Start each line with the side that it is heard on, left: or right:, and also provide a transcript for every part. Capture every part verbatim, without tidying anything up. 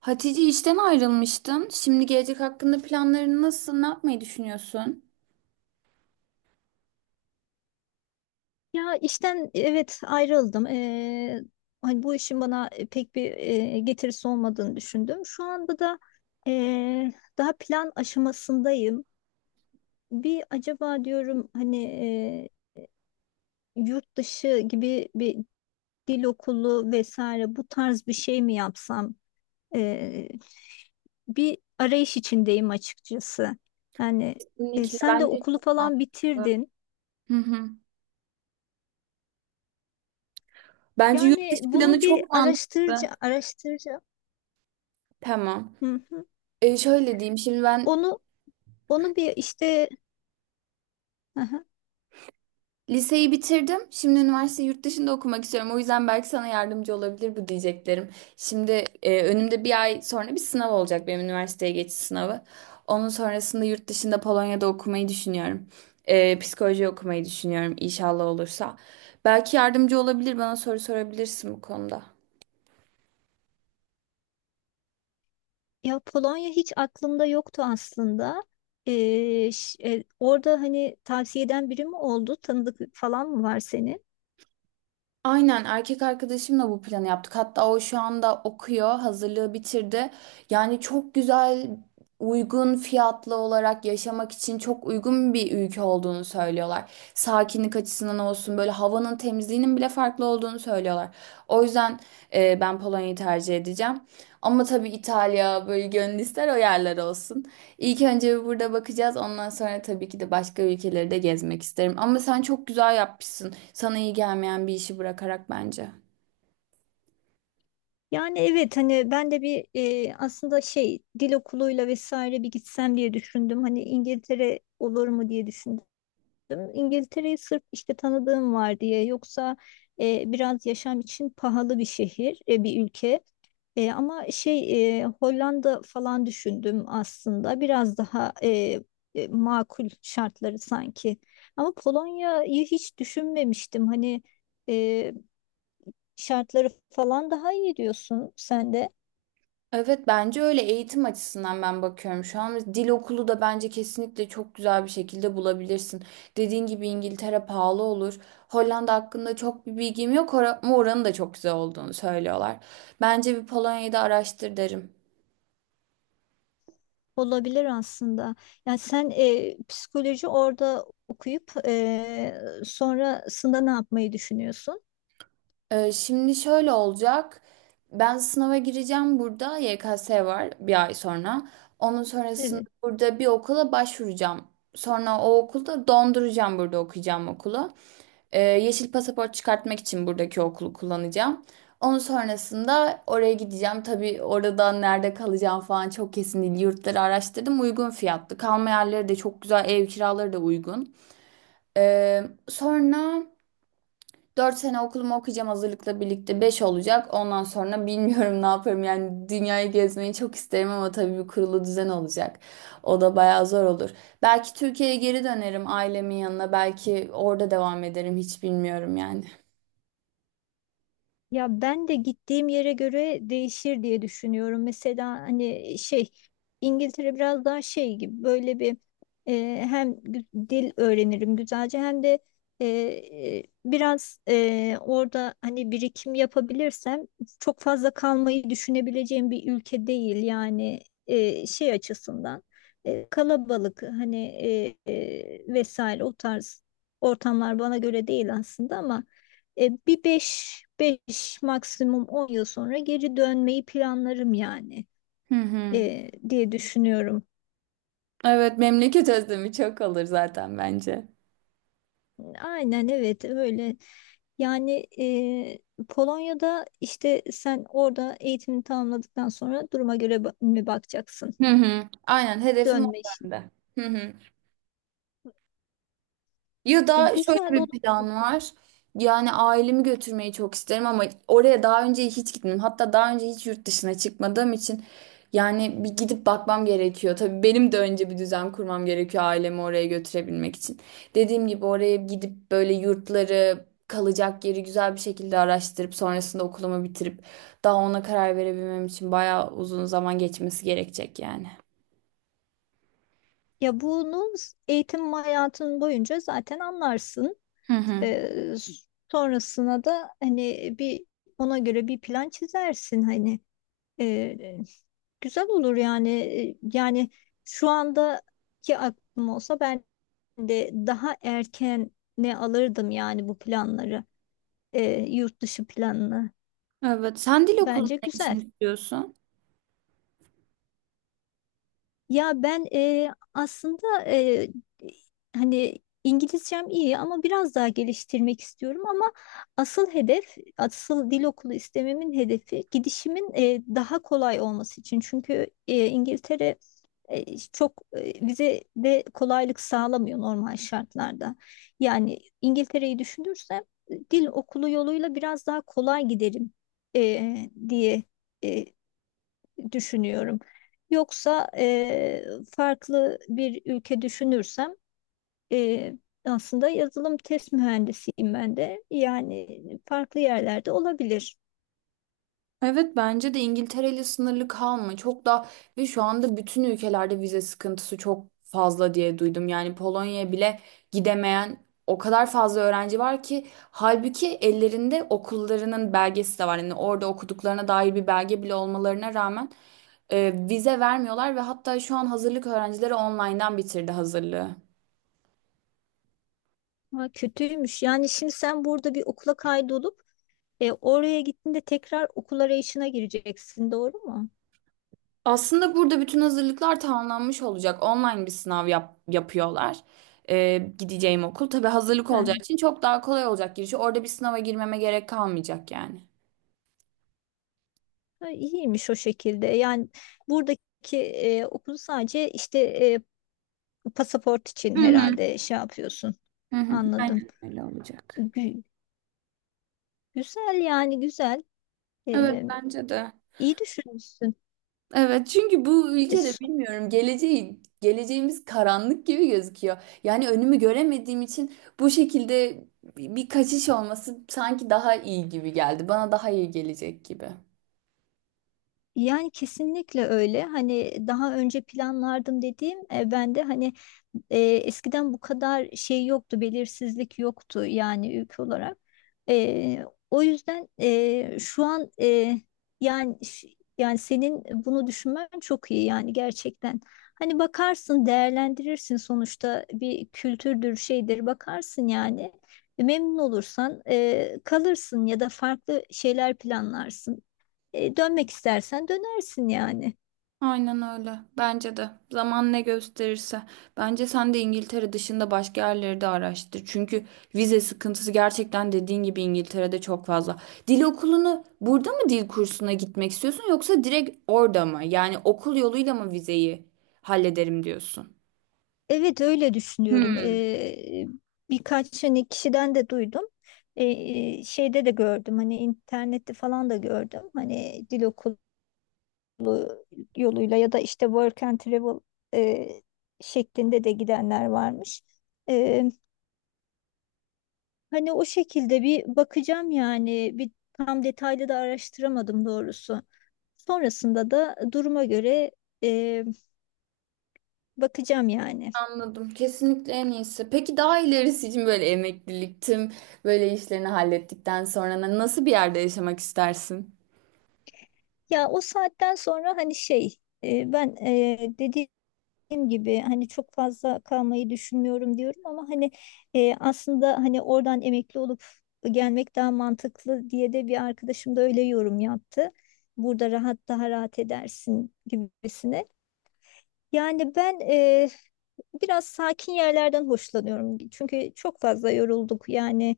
right: Hatice işten ayrılmıştın. Şimdi gelecek hakkında planların nasıl? Ne yapmayı düşünüyorsun?
left: Ya işten evet ayrıldım. Ee, hani bu işin bana pek bir e, getirisi olmadığını düşündüm. Şu anda da e, daha plan aşamasındayım. Bir acaba diyorum, hani e, yurt dışı gibi bir dil okulu vesaire bu tarz bir şey mi yapsam? Ee, bir arayış içindeyim açıkçası. Yani, e,
right: Kesinlikle
left: sen de
right: bence
left: okulu
right: çok
left: falan
right: mantıklı.
left: bitirdin.
right: Hı hı. Bence yurt
left: Yani
right: dışı planı
left: bunu bir
right: çok mantıklı.
left: araştırca araştıracağım.
right: Tamam.
left: Hı.
right: E, şöyle diyeyim. Şimdi ben
left: Onu onu bir işte. Aha.
right: liseyi bitirdim. Şimdi üniversite yurt dışında okumak istiyorum. O yüzden belki sana yardımcı olabilir bu diyeceklerim. Şimdi e, önümde bir ay sonra bir sınav olacak, benim üniversiteye geçiş sınavı. Onun sonrasında yurt dışında Polonya'da okumayı düşünüyorum. E, psikoloji okumayı düşünüyorum, inşallah olursa. Belki yardımcı olabilir, bana soru sorabilirsin bu konuda.
left: Ya Polonya hiç aklımda yoktu aslında. Ee, ş- e, orada hani tavsiye eden biri mi oldu? Tanıdık falan mı var senin?
right: Aynen, erkek arkadaşımla bu planı yaptık. Hatta o şu anda okuyor, hazırlığı bitirdi. Yani çok güzel, uygun fiyatlı olarak yaşamak için çok uygun bir ülke olduğunu söylüyorlar. Sakinlik açısından olsun, böyle havanın temizliğinin bile farklı olduğunu söylüyorlar. O yüzden e, ben Polonya'yı tercih edeceğim. Ama tabii İtalya, böyle gönül ister o yerler olsun. İlk önce burada bakacağız. Ondan sonra tabii ki de başka ülkeleri de gezmek isterim. Ama sen çok güzel yapmışsın. Sana iyi gelmeyen bir işi bırakarak, bence.
left: Yani evet, hani ben de bir e, aslında şey dil okuluyla vesaire bir gitsem diye düşündüm. Hani İngiltere olur mu diye düşündüm. İngiltere'yi sırf işte tanıdığım var diye, yoksa e, biraz yaşam için pahalı bir şehir, e, bir ülke. E, ama şey e, Hollanda falan düşündüm aslında. Biraz daha e, e, makul şartları sanki. Ama Polonya'yı hiç düşünmemiştim. Hani e, şartları falan daha iyi diyorsun sen de.
right: Evet, bence öyle. Eğitim açısından ben bakıyorum şu an. Dil okulu da bence kesinlikle çok güzel bir şekilde bulabilirsin. Dediğin gibi İngiltere pahalı olur. Hollanda hakkında çok bir bilgim yok ora- ama oranın da çok güzel olduğunu söylüyorlar. Bence bir Polonya'yı da araştır derim.
left: Olabilir aslında. Yani sen e, psikoloji orada okuyup e, sonrasında ne yapmayı düşünüyorsun?
right: Ee, şimdi şöyle olacak. Ben sınava gireceğim burada. Y K S var bir ay sonra. Onun sonrasında
left: Evet.
right: burada bir okula başvuracağım. Sonra o okulda donduracağım burada okuyacağım okulu. Ee, yeşil pasaport çıkartmak için buradaki okulu kullanacağım. Onun sonrasında oraya gideceğim. Tabii oradan nerede kalacağım falan çok kesin değil. Yurtları araştırdım. Uygun fiyatlı. Kalma yerleri de çok güzel. Ev kiraları da uygun. Ee, sonra... Dört sene okulumu okuyacağım, hazırlıkla birlikte beş olacak. Ondan sonra bilmiyorum ne yaparım. Yani dünyayı gezmeyi çok isterim ama tabii bir kurulu düzen olacak. O da bayağı zor olur. Belki Türkiye'ye geri dönerim, ailemin yanına. Belki orada devam ederim. Hiç bilmiyorum yani.
left: Ya ben de gittiğim yere göre değişir diye düşünüyorum. Mesela hani şey İngiltere biraz daha şey gibi, böyle bir e, hem gü- dil öğrenirim güzelce, hem de e, e, biraz e, orada hani birikim yapabilirsem, çok fazla kalmayı düşünebileceğim bir ülke değil yani, e, şey açısından e, kalabalık hani e, e, vesaire o tarz ortamlar bana göre değil aslında ama. E, bir beş beş, maksimum on yıl sonra geri dönmeyi planlarım yani,
right: Hı hı.
left: e, diye düşünüyorum.
right: Evet, memleket özlemi çok olur zaten bence.
left: Aynen evet öyle. Yani e, Polonya'da işte sen orada eğitimini tamamladıktan sonra duruma göre ba- mi bakacaksın?
right: Hı hı. Aynen, hedefim o
left: Dönme işi.
right: bende. Hı hı. Ya
left: E,
right: da şöyle
left: güzel
right: bir
left: olur.
right: plan var. Yani ailemi götürmeyi çok isterim ama oraya daha önce hiç gitmedim. Hatta daha önce hiç yurt dışına çıkmadığım için yani bir gidip bakmam gerekiyor. Tabii benim de önce bir düzen kurmam gerekiyor ailemi oraya götürebilmek için. Dediğim gibi, oraya gidip böyle yurtları, kalacak yeri güzel bir şekilde araştırıp sonrasında okulumu bitirip daha ona karar verebilmem için bayağı uzun zaman geçmesi gerekecek yani.
left: Ya bunu eğitim hayatın boyunca zaten anlarsın.
right: Hı hı.
left: E, sonrasına da hani bir ona göre bir plan çizersin hani. Ee, güzel olur yani. Ee, Yani şu andaki aklım olsa, ben de daha erken ne alırdım yani bu planları. Ee, yurt dışı planını.
right: Evet, sen dil okulunu
left: Bence
right: ne
left: güzel.
right: için istiyorsun?
left: Ya ben e, aslında e, hani İngilizcem iyi, ama biraz daha geliştirmek istiyorum, ama asıl hedef, asıl dil okulu istememin hedefi, gidişimin e, daha kolay olması için. Çünkü e, İngiltere e, çok e, vize de kolaylık sağlamıyor normal şartlarda. Yani İngiltere'yi düşünürsem e, dil okulu yoluyla biraz daha kolay giderim e, diye e, düşünüyorum. Yoksa e, farklı bir ülke düşünürsem, e, aslında yazılım test mühendisiyim ben de. Yani farklı yerlerde olabilir.
right: Evet, bence de İngiltere ile sınırlı kalma. Çok da, ve şu anda bütün ülkelerde vize sıkıntısı çok fazla diye duydum. Yani Polonya'ya bile gidemeyen o kadar fazla öğrenci var ki, halbuki ellerinde okullarının belgesi de var. Yani orada okuduklarına dair bir belge bile olmalarına rağmen e, vize vermiyorlar. Ve hatta şu an hazırlık öğrencileri online'dan bitirdi hazırlığı.
left: Ha, kötüymüş. Yani şimdi sen burada bir okula kaydolup e, oraya gittiğinde tekrar okul arayışına gireceksin, doğru mu?
right: Aslında burada bütün hazırlıklar tamamlanmış olacak. Online bir sınav yap- yapıyorlar. Ee, gideceğim okul, tabii hazırlık olacağı
left: He.
right: için çok daha kolay olacak girişi. Orada bir sınava girmeme gerek kalmayacak yani.
left: Ha, iyiymiş o şekilde. Yani buradaki e, okulu sadece işte e, pasaport için
right: Hı hı,
left: herhalde şey yapıyorsun.
right: hı hı.
left: Anladım.
right: Aynen öyle olacak.
left: Gü- güzel yani, güzel.
right: Evet,
left: Ee,
right: bence de.
left: iyi düşünmüşsün.
right: Evet, çünkü bu
left: E,
right: ülkede bilmiyorum, geleceği geleceğimiz karanlık gibi gözüküyor. Yani önümü göremediğim için bu şekilde bir bir kaçış olması sanki daha iyi gibi geldi. Bana daha iyi gelecek gibi.
left: Yani kesinlikle öyle. Hani daha önce planlardım dediğim, e, ben de hani e, eskiden bu kadar şey yoktu, belirsizlik yoktu yani ülke olarak. E, o yüzden e, şu an, e, yani ş- yani senin bunu düşünmen çok iyi yani, gerçekten. Hani bakarsın, değerlendirirsin, sonuçta bir kültürdür, şeydir, bakarsın yani. E, Memnun olursan e, kalırsın, ya da farklı şeyler planlarsın. E, dönmek istersen dönersin yani.
right: Aynen öyle. Bence de. Zaman ne gösterirse. Bence sen de İngiltere dışında başka yerleri de araştır. Çünkü vize sıkıntısı gerçekten dediğin gibi İngiltere'de çok fazla. Dil okulunu burada mı, dil kursuna gitmek istiyorsun yoksa direkt orada mı? Yani okul yoluyla mı vizeyi hallederim diyorsun?
left: Evet, öyle düşünüyorum.
right: Hmm,
left: E, birkaç hani kişiden de duydum. E, şeyde de gördüm, hani internette falan da gördüm. Hani dil okulu yoluyla, ya da işte work and travel e, şeklinde de gidenler varmış. E, hani o şekilde bir bakacağım yani, bir tam detaylı da araştıramadım doğrusu. Sonrasında da duruma göre e, bakacağım yani.
right: anladım. Kesinlikle en iyisi. Peki daha ilerisi için böyle emeklilik, tüm böyle işlerini hallettikten sonra nasıl bir yerde yaşamak istersin?
left: Ya, o saatten sonra hani şey, e, ben e, dediğim gibi hani çok fazla kalmayı düşünmüyorum diyorum, ama hani e, aslında hani oradan emekli olup gelmek daha mantıklı diye de, bir arkadaşım da öyle yorum yaptı. Burada rahat daha rahat edersin gibisine. Yani ben e, biraz sakin yerlerden hoşlanıyorum. Çünkü çok fazla yorulduk. Yani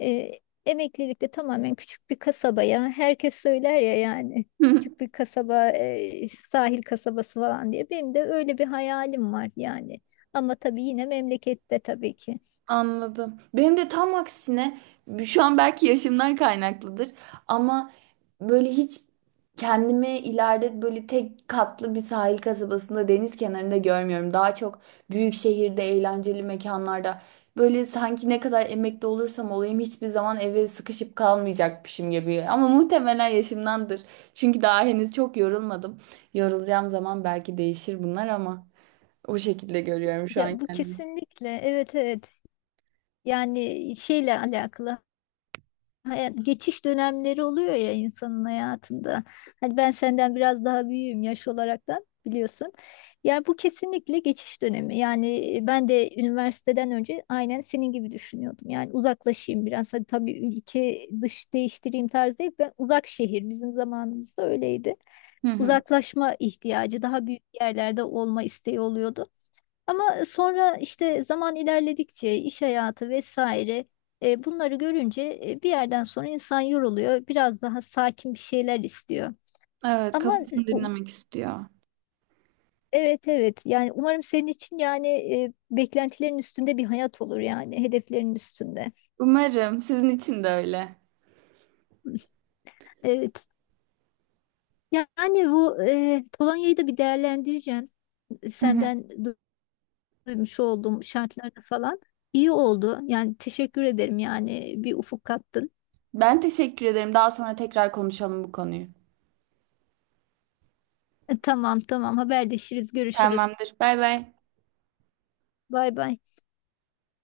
left: e, emeklilikte tamamen küçük bir kasabaya, herkes söyler ya yani, küçük bir kasaba, e, sahil kasabası falan diye. Benim de öyle bir hayalim var yani. Ama tabii yine memlekette, tabii ki.
right: Anladım. Benim de tam aksine şu an, belki yaşımdan kaynaklıdır ama böyle hiç kendimi ileride böyle tek katlı bir sahil kasabasında deniz kenarında görmüyorum. Daha çok büyük şehirde, eğlenceli mekanlarda, böyle sanki ne kadar emekli olursam olayım hiçbir zaman eve sıkışıp kalmayacakmışım gibi. Ama muhtemelen yaşımdandır. Çünkü daha henüz çok yorulmadım. Yorulacağım zaman belki değişir bunlar ama o şekilde görüyorum şu an
left: Ya bu
right: kendimi.
left: kesinlikle, evet, evet. Yani şeyle alakalı hayat- geçiş dönemleri oluyor ya insanın hayatında. Hani ben senden biraz daha büyüğüm yaş olaraktan, biliyorsun. Yani bu kesinlikle geçiş dönemi. Yani e, ben de üniversiteden önce aynen senin gibi düşünüyordum. Yani uzaklaşayım biraz. Hadi tabii ülke dış değiştireyim tarzı değil. Ben uzak şehir, bizim zamanımızda öyleydi.
right: Hı hı.
left: Uzaklaşma ihtiyacı, daha büyük yerlerde olma isteği oluyordu. Ama e, sonra işte zaman ilerledikçe, iş hayatı vesaire, e, bunları görünce e, bir yerden sonra insan yoruluyor. Biraz daha sakin bir şeyler istiyor.
right: Evet,
left: Ama e,
right: kafasını
left: u-
right: dinlemek istiyor.
left: evet, evet, yani umarım senin için, yani e, beklentilerin üstünde bir hayat olur, yani hedeflerin üstünde.
right: Umarım sizin için de öyle.
left: Evet. Yani bu, e, Polonya'yı da bir değerlendireceğim.
right: Hı hı.
left: Senden du- duymuş olduğum şartlarda falan. İyi oldu. Yani teşekkür ederim, yani bir ufuk kattın.
right: Ben teşekkür ederim. Daha sonra tekrar konuşalım bu konuyu.
left: E, Tamam, tamam, haberleşiriz, görüşürüz.
right: Tamamdır. Bay bay.
left: Bay bay.